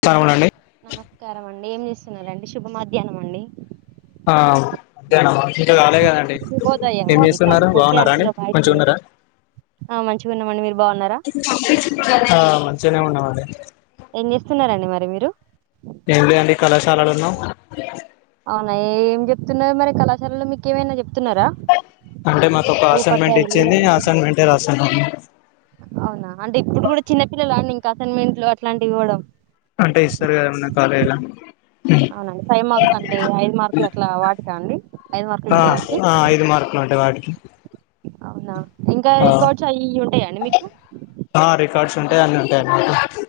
స్థానములండి నమస్కారం అండి ఏం చేస్తున్నారండి శుభ మధ్యాహ్నం అండి ఆ మధ్యాహ్నమా ఇంకా కాలేదు కదండీ శుభోదయం ఏం అండి చేస్తున్నారు కాకపోతే బాగున్నారా అంటే అండి. ఇక బయట మంచిగున్నారా మంచిగున్నామండి మీరు బాగున్నారా ఆ మంచిగానే ఉన్నామండి ఏం చేస్తున్నారండి మరి మీరు ఏం లే అండి కళాశాలలో ఉన్నాము అవే ఏం చెప్తున్నారు మరి కళాశాలలో మీకు ఏమైనా చెప్ అంటే మాకు ఒక అసైన్మెంట్ ఉపాధ్యాయులు ఇచ్చింది అసైన్మెంటే రాశాను అవునా అంటే ఇప్పుడు కూడా చిన్నపిల్లలు అండి ఇంకా అసైన్మెంట్లు అట్లాంటివి ఇవ్వడం అంటే ఇస్తారు కదా ఏమన్న కాలేజీలో అవునండి ఫైవ్ మార్క్స్ అంటే ఐదు మార్కులు అట్లా వాటికా అండి ఐదు మార్కులు ఆ ఉంటాయి వాటికి ఆ ఐదు మార్క్లు అండి వాటికి అవునా ఇంకా ఆ రికార్డ్స్ అయి ఇయ్యి ఉంటాయాండి మీకు ఆ రికార్డ్స్ ఉంటాయి అన్ని ఉంటాయి మాకు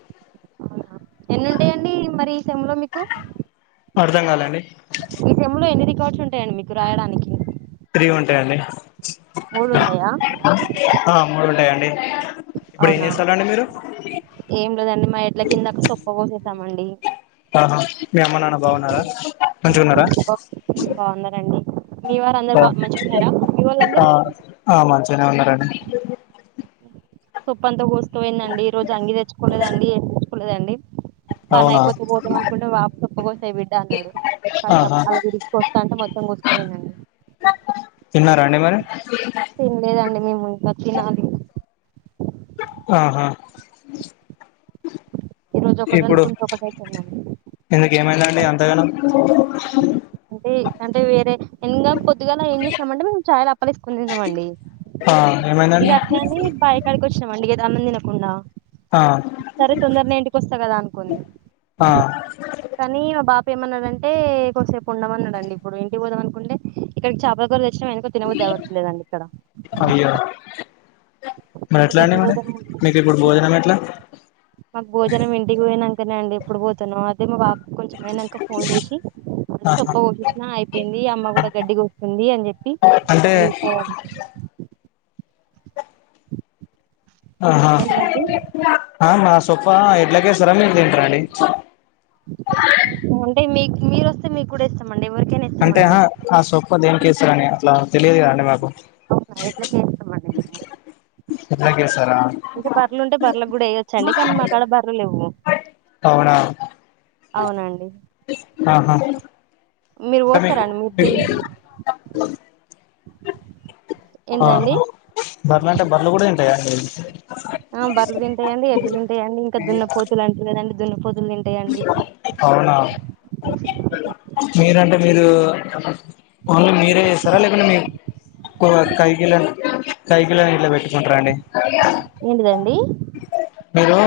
ఎన్నుంటాయండి మరి ఈ సెమ్లో మీకు అర్ధం కాలే అండి ఈ సెమ్ [unintelligible] ఉంటాయండి మీకు రాయడానికి త్రీ ఉంటాయండి మూడు ఉంటాయా ఆ మూడు ఉంటాయండి ఇప్పుడు ఏం అవునా చేస్తాలండి మీరు ఏం లేదండి మా ఇంట్లోకి ఇందాక సొప్ప కోసేసామండి ఆహా మీ అమ్మ, నాన్న బాగున్నారా? మంచిగా ఉన్నారా సొప్ప హ్మ్, బాగున్నారండి మీ వారు అందరు బా మంచిగున్నారా మీ ఆ వాళ్ళందరూ ఆ మంచిగానే ఉన్నారండి సొప్పు అంతా కోసుకుపోయిందండి ఈ రోజు అంగి తెచ్చుకోలేదండి ఏ తెచ్చుకోలేదండి తన అవునా అయిపోతే పోదాం అనుకుంటే వాప తప్పకోసే బిడ్డ అన్నాడు కతం ఆహా అలా తిరిగి కోస్తాంటే మొత్తం కోసుకనిపోయిందండి తిన్నారా అండి మరి తినలేదండి మేము ఇంకా తినాలి వాహా ఈ రోజు ఒకటి ఇప్పుడు అనుకుంటే ఒకటి అయితుందండి ఎందుకు ఏమైందండి ఎంతగానో అంటే అంటే వేరే ఇంకా పొద్దుగాల ఏం చేసినామంటే మేము చాలా అప్పలేసుకుని తిన్నాంమండి ఆ ఇక ఏమైందండి అట్లని బాయ కాడికి వచ్చినామండి ఇగ అన్నం తినకుండా ఆ సరే తొందరనే ఇంటికొస్తా కదా అనుకోలే ఆ కానీ మా బాప ఏమన్నాడంటే కొసేపు ఉండమన్నాడండి ఇప్పుడు ఇంటికి పోదాం అనుకుంటే ఇక్కడి చేపలకూర తె [unintelligible] తినబుద్ది అవ్వట్లేదండి ఇక్కడ అయ్యో మరి ఇంటికి ఎట్లా అండి ఎప్పుడు ఇప్పుడు పోతాను మీకు ఇప్పుడు భోజనం ఎట్లా మాకు భోజనం ఇంటికి పొయినంకనే అండి ఎప్పుడు పోతునో అదే మా కొంచెమైనంక ఫోన్ చేషి ఆహా సొప్పోవు చూసినా అయిపోయింది అమ్మ గుడ గడ్డి కూకింది అని జెప్పి అంటే ఎల్పోన్ ఏంటిదండి ఆహా ఆ సొప్ప ఎడ్లకేసుర మీరు తింటర అండి అంటే మీక్ మీరు వస్తే మీకు కూడా ఏస్తమండి ఎవరికి అంటే ఆ సొప్ప దేనికేసుడని అట్లా తెలియదు కదండి మాకు అవునా ఎడ్లకే ఇస్తామండి మేము తిదండియస్ అంటే బర్లుంటే బర్లకు గుడ ఎయచ్చండి కానీ మా కాడ బర్రలెవ్వు అవునా ఆహా మీరు అతమేది పోస్తారండి మీరు తి ఆ ఏంటిదండి బర్లంటే బర్లు గుడా దింటయా అండి ఆ బర్లు తింటయండి ఎడ్లు తింటయండి ఇంకా దున్న పోతులు అంట్రు కదండి దున్న పోతులు తింటయండి అవునా మీరంటే మీరు ఓన్లీ మీరే చేస్తారా లేకుంటే మీ కో కైగిళన్ కైగిళని ఇట్లా పెట్టుకుంటర అండి ఏంటిదండ్ మీరు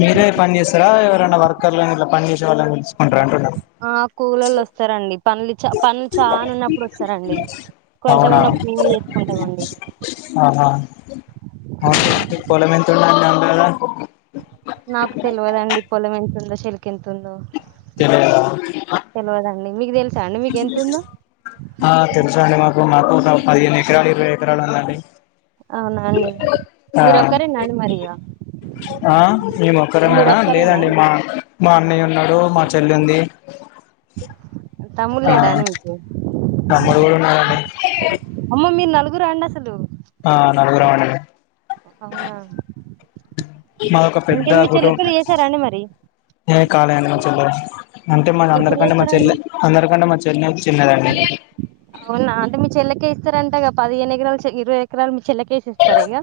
మీరే పని చేస్తారా ఎవరైనా వర్కర్లు ఇట్ల పని చేసే వాళ్ళని పిలుసుకుంటర ఆ కూలొల్లొస్తరండి పనులు చ పనులు చానా ఉన్నప్పుడు వస్తారండి కొంచెం అవునా ఉన్నప్పుడు మేమే చేసుకుంటామండి ఆహా పొలమెంతుంది నాకు తెల్వదండి పొలం ఎంతుందో చెలకెంతుందో తెల్వదా మీద్మీది తెల్ ఆ తెలుసండి మా మాకు పదిహేను ఎకరాలు ఇరవై ఎకరాలు ఉందండి అవునా అండి ఆ మీరు ఒక్కరేనా అండి మరిగ ఆ మేమొక్కరమేనా ఒక్కరేనా లేదండి మా మా అన్నయ్య ఉన్నాడు మా చెల్లుంది తమ్ముడు ఆ లేడా అండి మీకు తమ్ముడు గూడ ఉన్నాడండి అమ్మ మీరు నలుగురా అండి అసలు అదే అవునా మాదొక పెద్ద ఇంకేంది మీ చెల్లి కుటుం పెళ్లి చేసారా అండి మరి ఏ కాలే అండి మా చెల్లె అంటే మా ఎప్పుడు అందరికంటే మా చేస్తారండి చెల్లె అందరికంటే మా చెల్లె చిన్నదండి అవునా అంటే మీ చెల్లకే ఇస్తారంటగా పదిహేను ఎకరాలు ఇరవై ఎకరాలు చెల్లకేసిస్తార ఇగ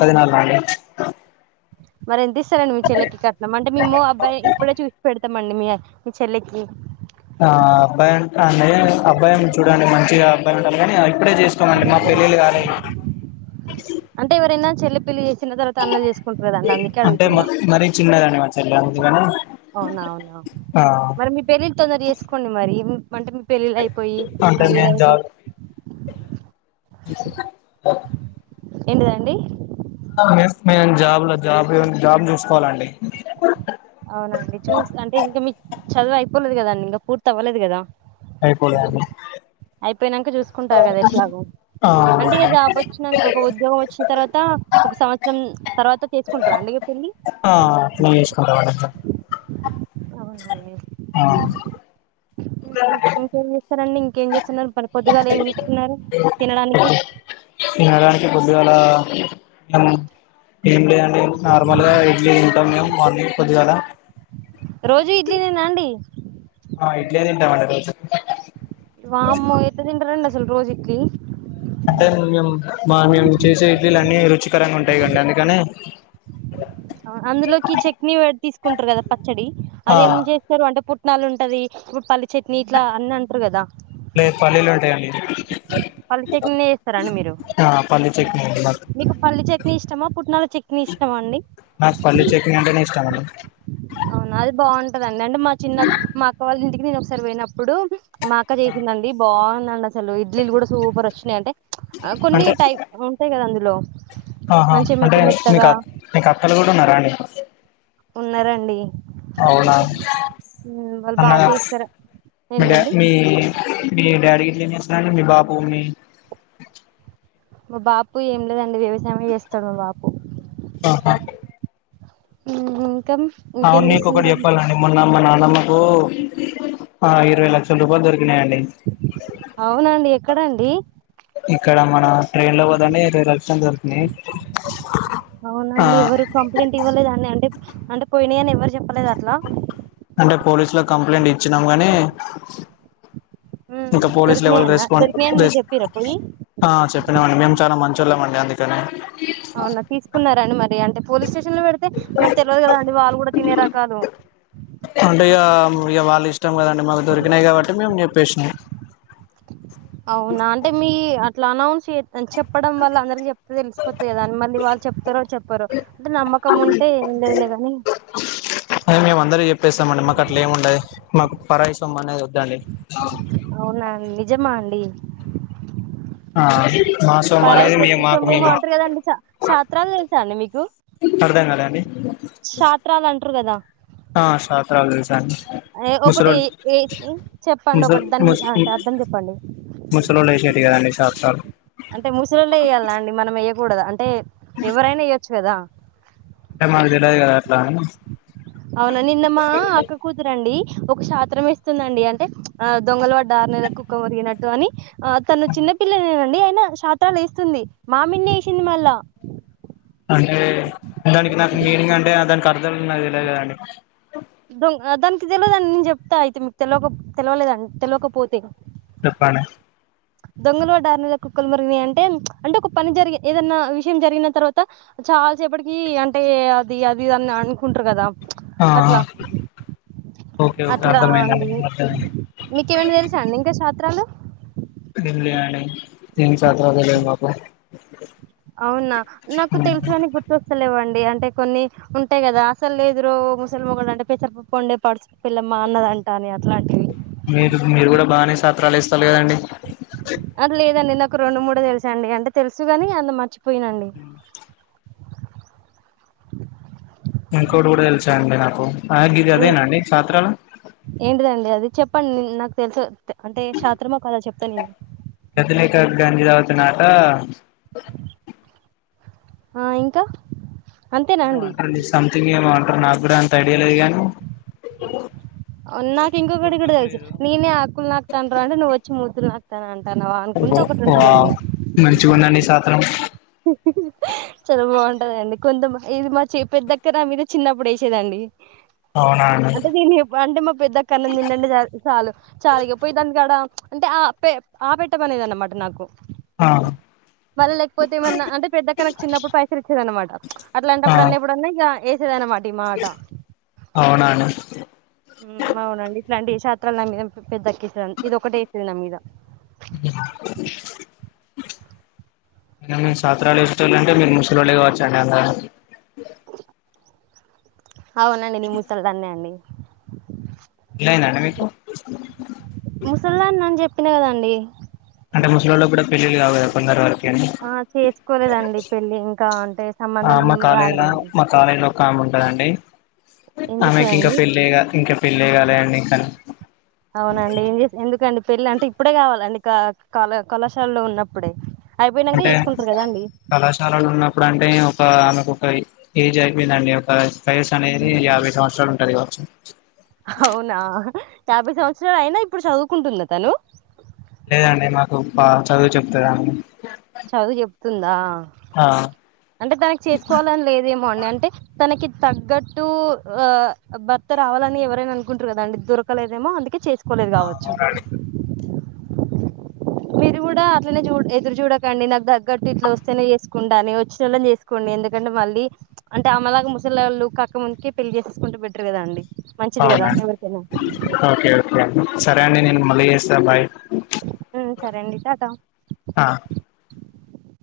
పదినాలాలి మరెంత ఇస్తారండి మీ చెల్లెకి కట్నం అంటే మేమ్ము అబ్బాయి ఇప్పుడే చూసి పెడతం మండి మీయ మీ చెల్లెకి ఆ అబ్బాయి అంటాండి అబ్బాయుంటే చూడండి మంచిగా అబ్బాయి ఉండాలి కాని ఇప్పుడే చేసుకోమండి మా పెళ్ళిళ్లు కాలే అంటే ఎవరైనా చెల్లి పెళ్లి చేసిన తర్వాత అన్న చేసుకుంటారు కదండి అందుకే అంటే అడుగుతున్నా మరీ చిన్నదండి మా చెల్లె అందుకని అవునా అవునా ఆ మరి మీ పెళ్ళిళ్ తొందర చేసుకోండి మరి అంటే మీ పెళ్ళిళ్ళ్ అయిపోయి అంటే అది ఇదై నేను జాబ్ తక్ ఏంటిదండి మేము చేస్తున్న గాని జాబ్ లో జాబు జాబ్ చూసుకోవాలా అండి అవునండి చూస్ అంటే ఇంక మీ చదువు అయిపోలేదు గదండి ఇంకా పూర్తి అవ్వలేదు గదా అయిపోలే. అయిపోయినాక చూసుకుంటారు కదా ఎట్లాగో. ఆ అంటే ఇక జాబ్ వచ్చిన ఒక ఉద్యోగం వచ్చిన తర్వాత ఒక సంవత్సరం తర్వాత తీసుకుంటార అండి. ఏ పల్లి. ఆ నేను తీసుకుంటామండి అట్లా. ఆ. ఓహో ఇంకేం చేస్తారు. సారంండి ఇంకేం చేస్తున్నారు మరె పొద్దుగాల ఏం ఇస్తున్నారు తినడానికి. తినడానికి పొద్దుగాల ఉమ్ ఏం లేదండి. హ్మ్ నార్మల్గా ఇడ్లీ తింటాం మేము మార్నింగ్ పొద్దుగాల. రోజు ఇడ్లీనేనా అండి ఆ ఇడ్లీ తింటామండీ రోజు. వామ్మో అసలు ఎట్లా తింటారండీ రోజు ఇడ్లీ. అంటే మేము మా మేము చేసే ఇడ్లీలు అన్ని రుచికరంగా ఉంటాయి కండి అందుకనె. అందులోకి చట్నీ తీసుకుంటారు కదా పచ్చడి ఆ అది ఏం చేస్తారు అంటే పు. పుట్నాలు ఉంటది ఇప్పుడు పల్లి చట్నీ ఇట్లా అన్ని అంటారు కదా‌. లే పల్లీలు ఉంటాయండి. పల్లి చట్నీ చేస్తారా అండి మీరు. ఆ పల్లీ చట్నీ అండి మాకు మీకు పల్లీ చట్నీ ఇష్టమా పుట్నాల చట్నీ ఇష్టమా అండి. నాకు పల్లి చట్నీ అంటేనే ఇష్టమండి. అవునా అది బాగుంటదండి అంటే మా చిన్న మా అక్క వాళ్ళ ఇంటికి నేను ఒకసారి పోయినప్పుడు. మా అక్క చేసిందండి బాగుందండి అసలు ఇడ్లీలు కూడా సూపర్ వచ్చినాయింటే. కొన్ని అంటే టైప్ ఉంటాయి కదా అందులో‌. ఆహా అంటే మీకు మీకు అక్కలు కూడా ఉన్నారా అండి. ఉన్నారండి అవునా ఉమ్, వాళ్ళు అన్న. బాగా చేస్తారు మంటే ఏంటిదండి మీ మీ. అంటే మీ డాడీ గిట్ల ఏం చేస్తారండి మీ బాపు. మా బాపు ఏం లేదండి వ్యవసాయమే చేస్తాడు మా బాపు. ఆహ. ఉహు. అవు నీకొ ఒకటి చెప్పాలండి మొన్న మా నాన్నమ్మకు ఆ ఇరవై లక్షల రూపాయలు దొరికుంది. అవునండి ఎక్కడండి. ఇక్కడ మన ట్రైన్ లో పోతుంటే రెండు లక్షలు దొరికినాయి. అవునా ఆ అండి ఎవరు కంప్లైంట్ ఇవ్వలేద అంటే పోయినాయి అని ఎవ్వరు చెప్పలేదు అట్లా. అంటే పోలీసు లో కంప్లైంట్ ఇచ్చినాం గానీ. ఉమ్, ఇంకా పోలీస్ లెవెల్ దొరికినాయనా రెస్పాండ్ దొరికినాయని మీరు చెప్పిరా పోయి చెప్పినామండి మేము చాలా మంచి‌. చల్లమండి అందుకని. అవునా తీసుకున్నారాండి మరి అంటే పోలీస్ స్టేషన్ లో పెడితే మరి తెలియదు కదా అండి వాళ్ళు కూడా తినే రకాలు. అంటే ఇక ఇక వాళ్ళు ఇష్టం కదండి మాకు దొరికినాయి కాబట్టి మేము చెప్పేసినాం. అవునా అంటే మీ అట్లా అనౌన్స్. అ చెప్పడం వల్ల అందరికి చెప్తే తెలిసిపోతుంది కదా అని మళ్ళీ వాళ్ళు చెప్తారో చెప్పరు అంటే నమ్మకం ఉంటే. ఉండదులేగని. అ మేము అందర చెప్పేస్తామ అండి మాకు అట్లా ఏము ఉండదు మాకు పరాయసమ్ అనేది వద్దండి. అవునా నిజమా అండి. ఆ. మా సొమ్ము పరాయి అనేది చే మేము సో మాకు మేము మేముమంటారు కదండి ఛత్రాలు తెలుసా అండి మీకు. అర్థం కాలేదు అండి శాత్రాలు అంటారు కదా ఆ శాతరాలు తెలుసండి. ఒకటి ఏ చెప్పండి ఒకటి దాని అంటే అర్థం చెప్పండి. ముసలోడు అయితే అది గానే కాదు. అంటే ముసలోళ్ళే ఎయ్యాలా అండి మనం ఎయ్యకూడదా అంటే ఎవరైనా ఇయ్యొచ్చు కదా‌. అంటే మానకు తెలవదు కదా అట్లా అని. అవునా నిన్నమ్మా అక్క కూతురండి ఒక శషాత్రం ఇస్తుందండి అంటే ఆ దొంగలు వడ్డారునేద కుక్కం మురిగినట్టు అని ఆ తను చిన్నపిల్లనేనండి అయన శషాత్రాలు వేస్తుంది మామిని వేసింది మళ్ళా అంటే దానికి నాకు మీనింగ్ అంటే దానికి అర్థాలున్నా తెలే కదాండి ద దానికి తెలియదుండి నేను చెప్తా అయితే మీకు తెయక తెలియలేదండి తెలియకపోతే చెప్పణ దొంగలుడార్ నెల కుక్కలు మురిగిన అంటే అంటే ఒక పని జరిగి ఏదన్నా విషయం జరిగిన తర్వాత చాలాసేపటికి అంటే అది అది అని అనుకుంటారు కదా ఆ అట్లా ఓకే ఓకే అట్లా అర్థమైందండి అండి అర్థమైంది మీకు ఏమైనా తెలుసా అండి ఇంకా రాత్రాలు ఇలీ అని త సత జ మాకు అవునా నాకు తెలుసుడానికి గుర్తొస్తలేవండి అంటే కొన్ని ఉంటాయి కదా అసలు ఎదురు ముసలిమ కూడా అంటే పేసరపప్పు ఉండే పడుచ పిల్లమ్మా అన్నదా అంటాని అట్లాంటివి మీరు మీరు కూడా బాగానే సత్రాలు ఇస్తారు కదండి అది లేదండి నాకు రెండు మూడు తెలుసా అండి అంటే తెలుసుగాని అంత మర్చిపో పోయినండి ఇంకోటి కూడా తెలిసా అండి నాకు గిది ఏ అదేనాండి పాత్రాలు ఏంటిదండి అది నాకు తెలుసు అంటే శాత్రమ్మకు అలా చెప్తాను నేను కథలేఖ గాంధీద అవుతున్నాట ఆ ఇంకా అంతేనా ఏమ అండి అంటారు నీ సంథింగ్ ఏమో అంటారు నాకు కూడా అంత ఐడియా లేదు గానీ నాకు ఇంకొకటి ఇ కూడాడ గుర్తుకు తెలుసు లేదు నేనే ఆకులు నాకుతాను అంటడి నువ్ వచ్చి మూతులు నాకుతా అంట ఓ వా మంచిగుందండి సాత్రం చాలా బాగుంటదండి కొంత ఇది మా చేపే దగ్గర మీద చిన్నప్పుడు వేసేదండి అవును అంటే దీన్ని అంటే మా పెద్దక్కడన తంంటే చ చాలు చాలుా ఇకపోయ దానికికాడ అంటే ఆ పె ఆ పెట్టమనేది అన్నమాట నాకు ఆ పోతే ఏమన్నా అంటే పెద్ద కనకు చిన్నప్పుడు పైసలు ఇచ్చేద అనమాట అట్లాంటప్పుడు అన్నప్పుడున్నా ఇక వేద అనమాట అవునను అవునండి ఇట్లాంటి షాత్రాల నా మీద పెద్దక్కేస్తుంది ఇదిొ ఒకటే వేసేంది నా మీద మీము సత్రలు వాలంటే మీరు ముసలిళ్ళు కావచ్చ అండి అంద అవునండి నీ ముసల దాన్నే అండి ఇలయిందండి మీకు ముసల్మాాన్ నన్ను చెప్పిన కదాండి అంట ముస్లా లో కూడా పెళ్ళ కా కా కొందరు వారు ఆ చేసుకోలేదండి పెళ్ళి ఇంకా అంటే సంబంధం రాలేదండి కామ్ ఉంటదండి ఏం ఆమెకి ఇంకా చేస్తదండి పెళ్లి ఇంకా పెళ్ళయ కలి అండి ఇంకానీ అవునండి ఏం ఎందుకండి పెళ్ళి అంటే ఇప్పుడే కావాలండి కళ కళాశాలలో ఉన్నప్పుడే అయిపోయినాక అంటే చేసుకుంటారు కదా అండి కళాశాలలు ఉన్నప్పుడు అంటే ఒక ఆమెకు ఒక ఏజ్ అయిపోయిందండి ఒక ఫైస్ అనేది యాభై సంవత్సరాలు ఉంటది కాచ్చు అవునా యాభై సంవత్సరాలు అయినా ఇప్పుడు చదువుకుంటుంద తను లేదండి మాకు చదువు చెప్తారాని చదువు చెప్తుందా ఆ డి అంటే తనకి తగ్గట్టు భర్త రావాలని ఎవరైనా అనుకుంటారు కదాండి దర కలేదేమో అందుకే చేసుకోలేదు ఆ కావచ్చు అవునండి మీరు కూడా అట్లనే చూ ఎదురు చూడకండి. నాకు తగ్గట్టు ఇట్ల వస్తేనే చేసుకుంట అని. వచ్చి నోల్లని చేసుకోండి. ఎందుకంటే, మళ్ళీ అంటే అమ్మలాగ ముసలోళ్ళు కాక ముందుకే పెళ్లి చేసేసుకుంటే బెటరు కదండి. అవునా ఓకే ఓకే అండి. సరే అండి. నేను మళ్ళీ చేస్తా బాయ్ మ్ సరే అండి. టాటా. ఆ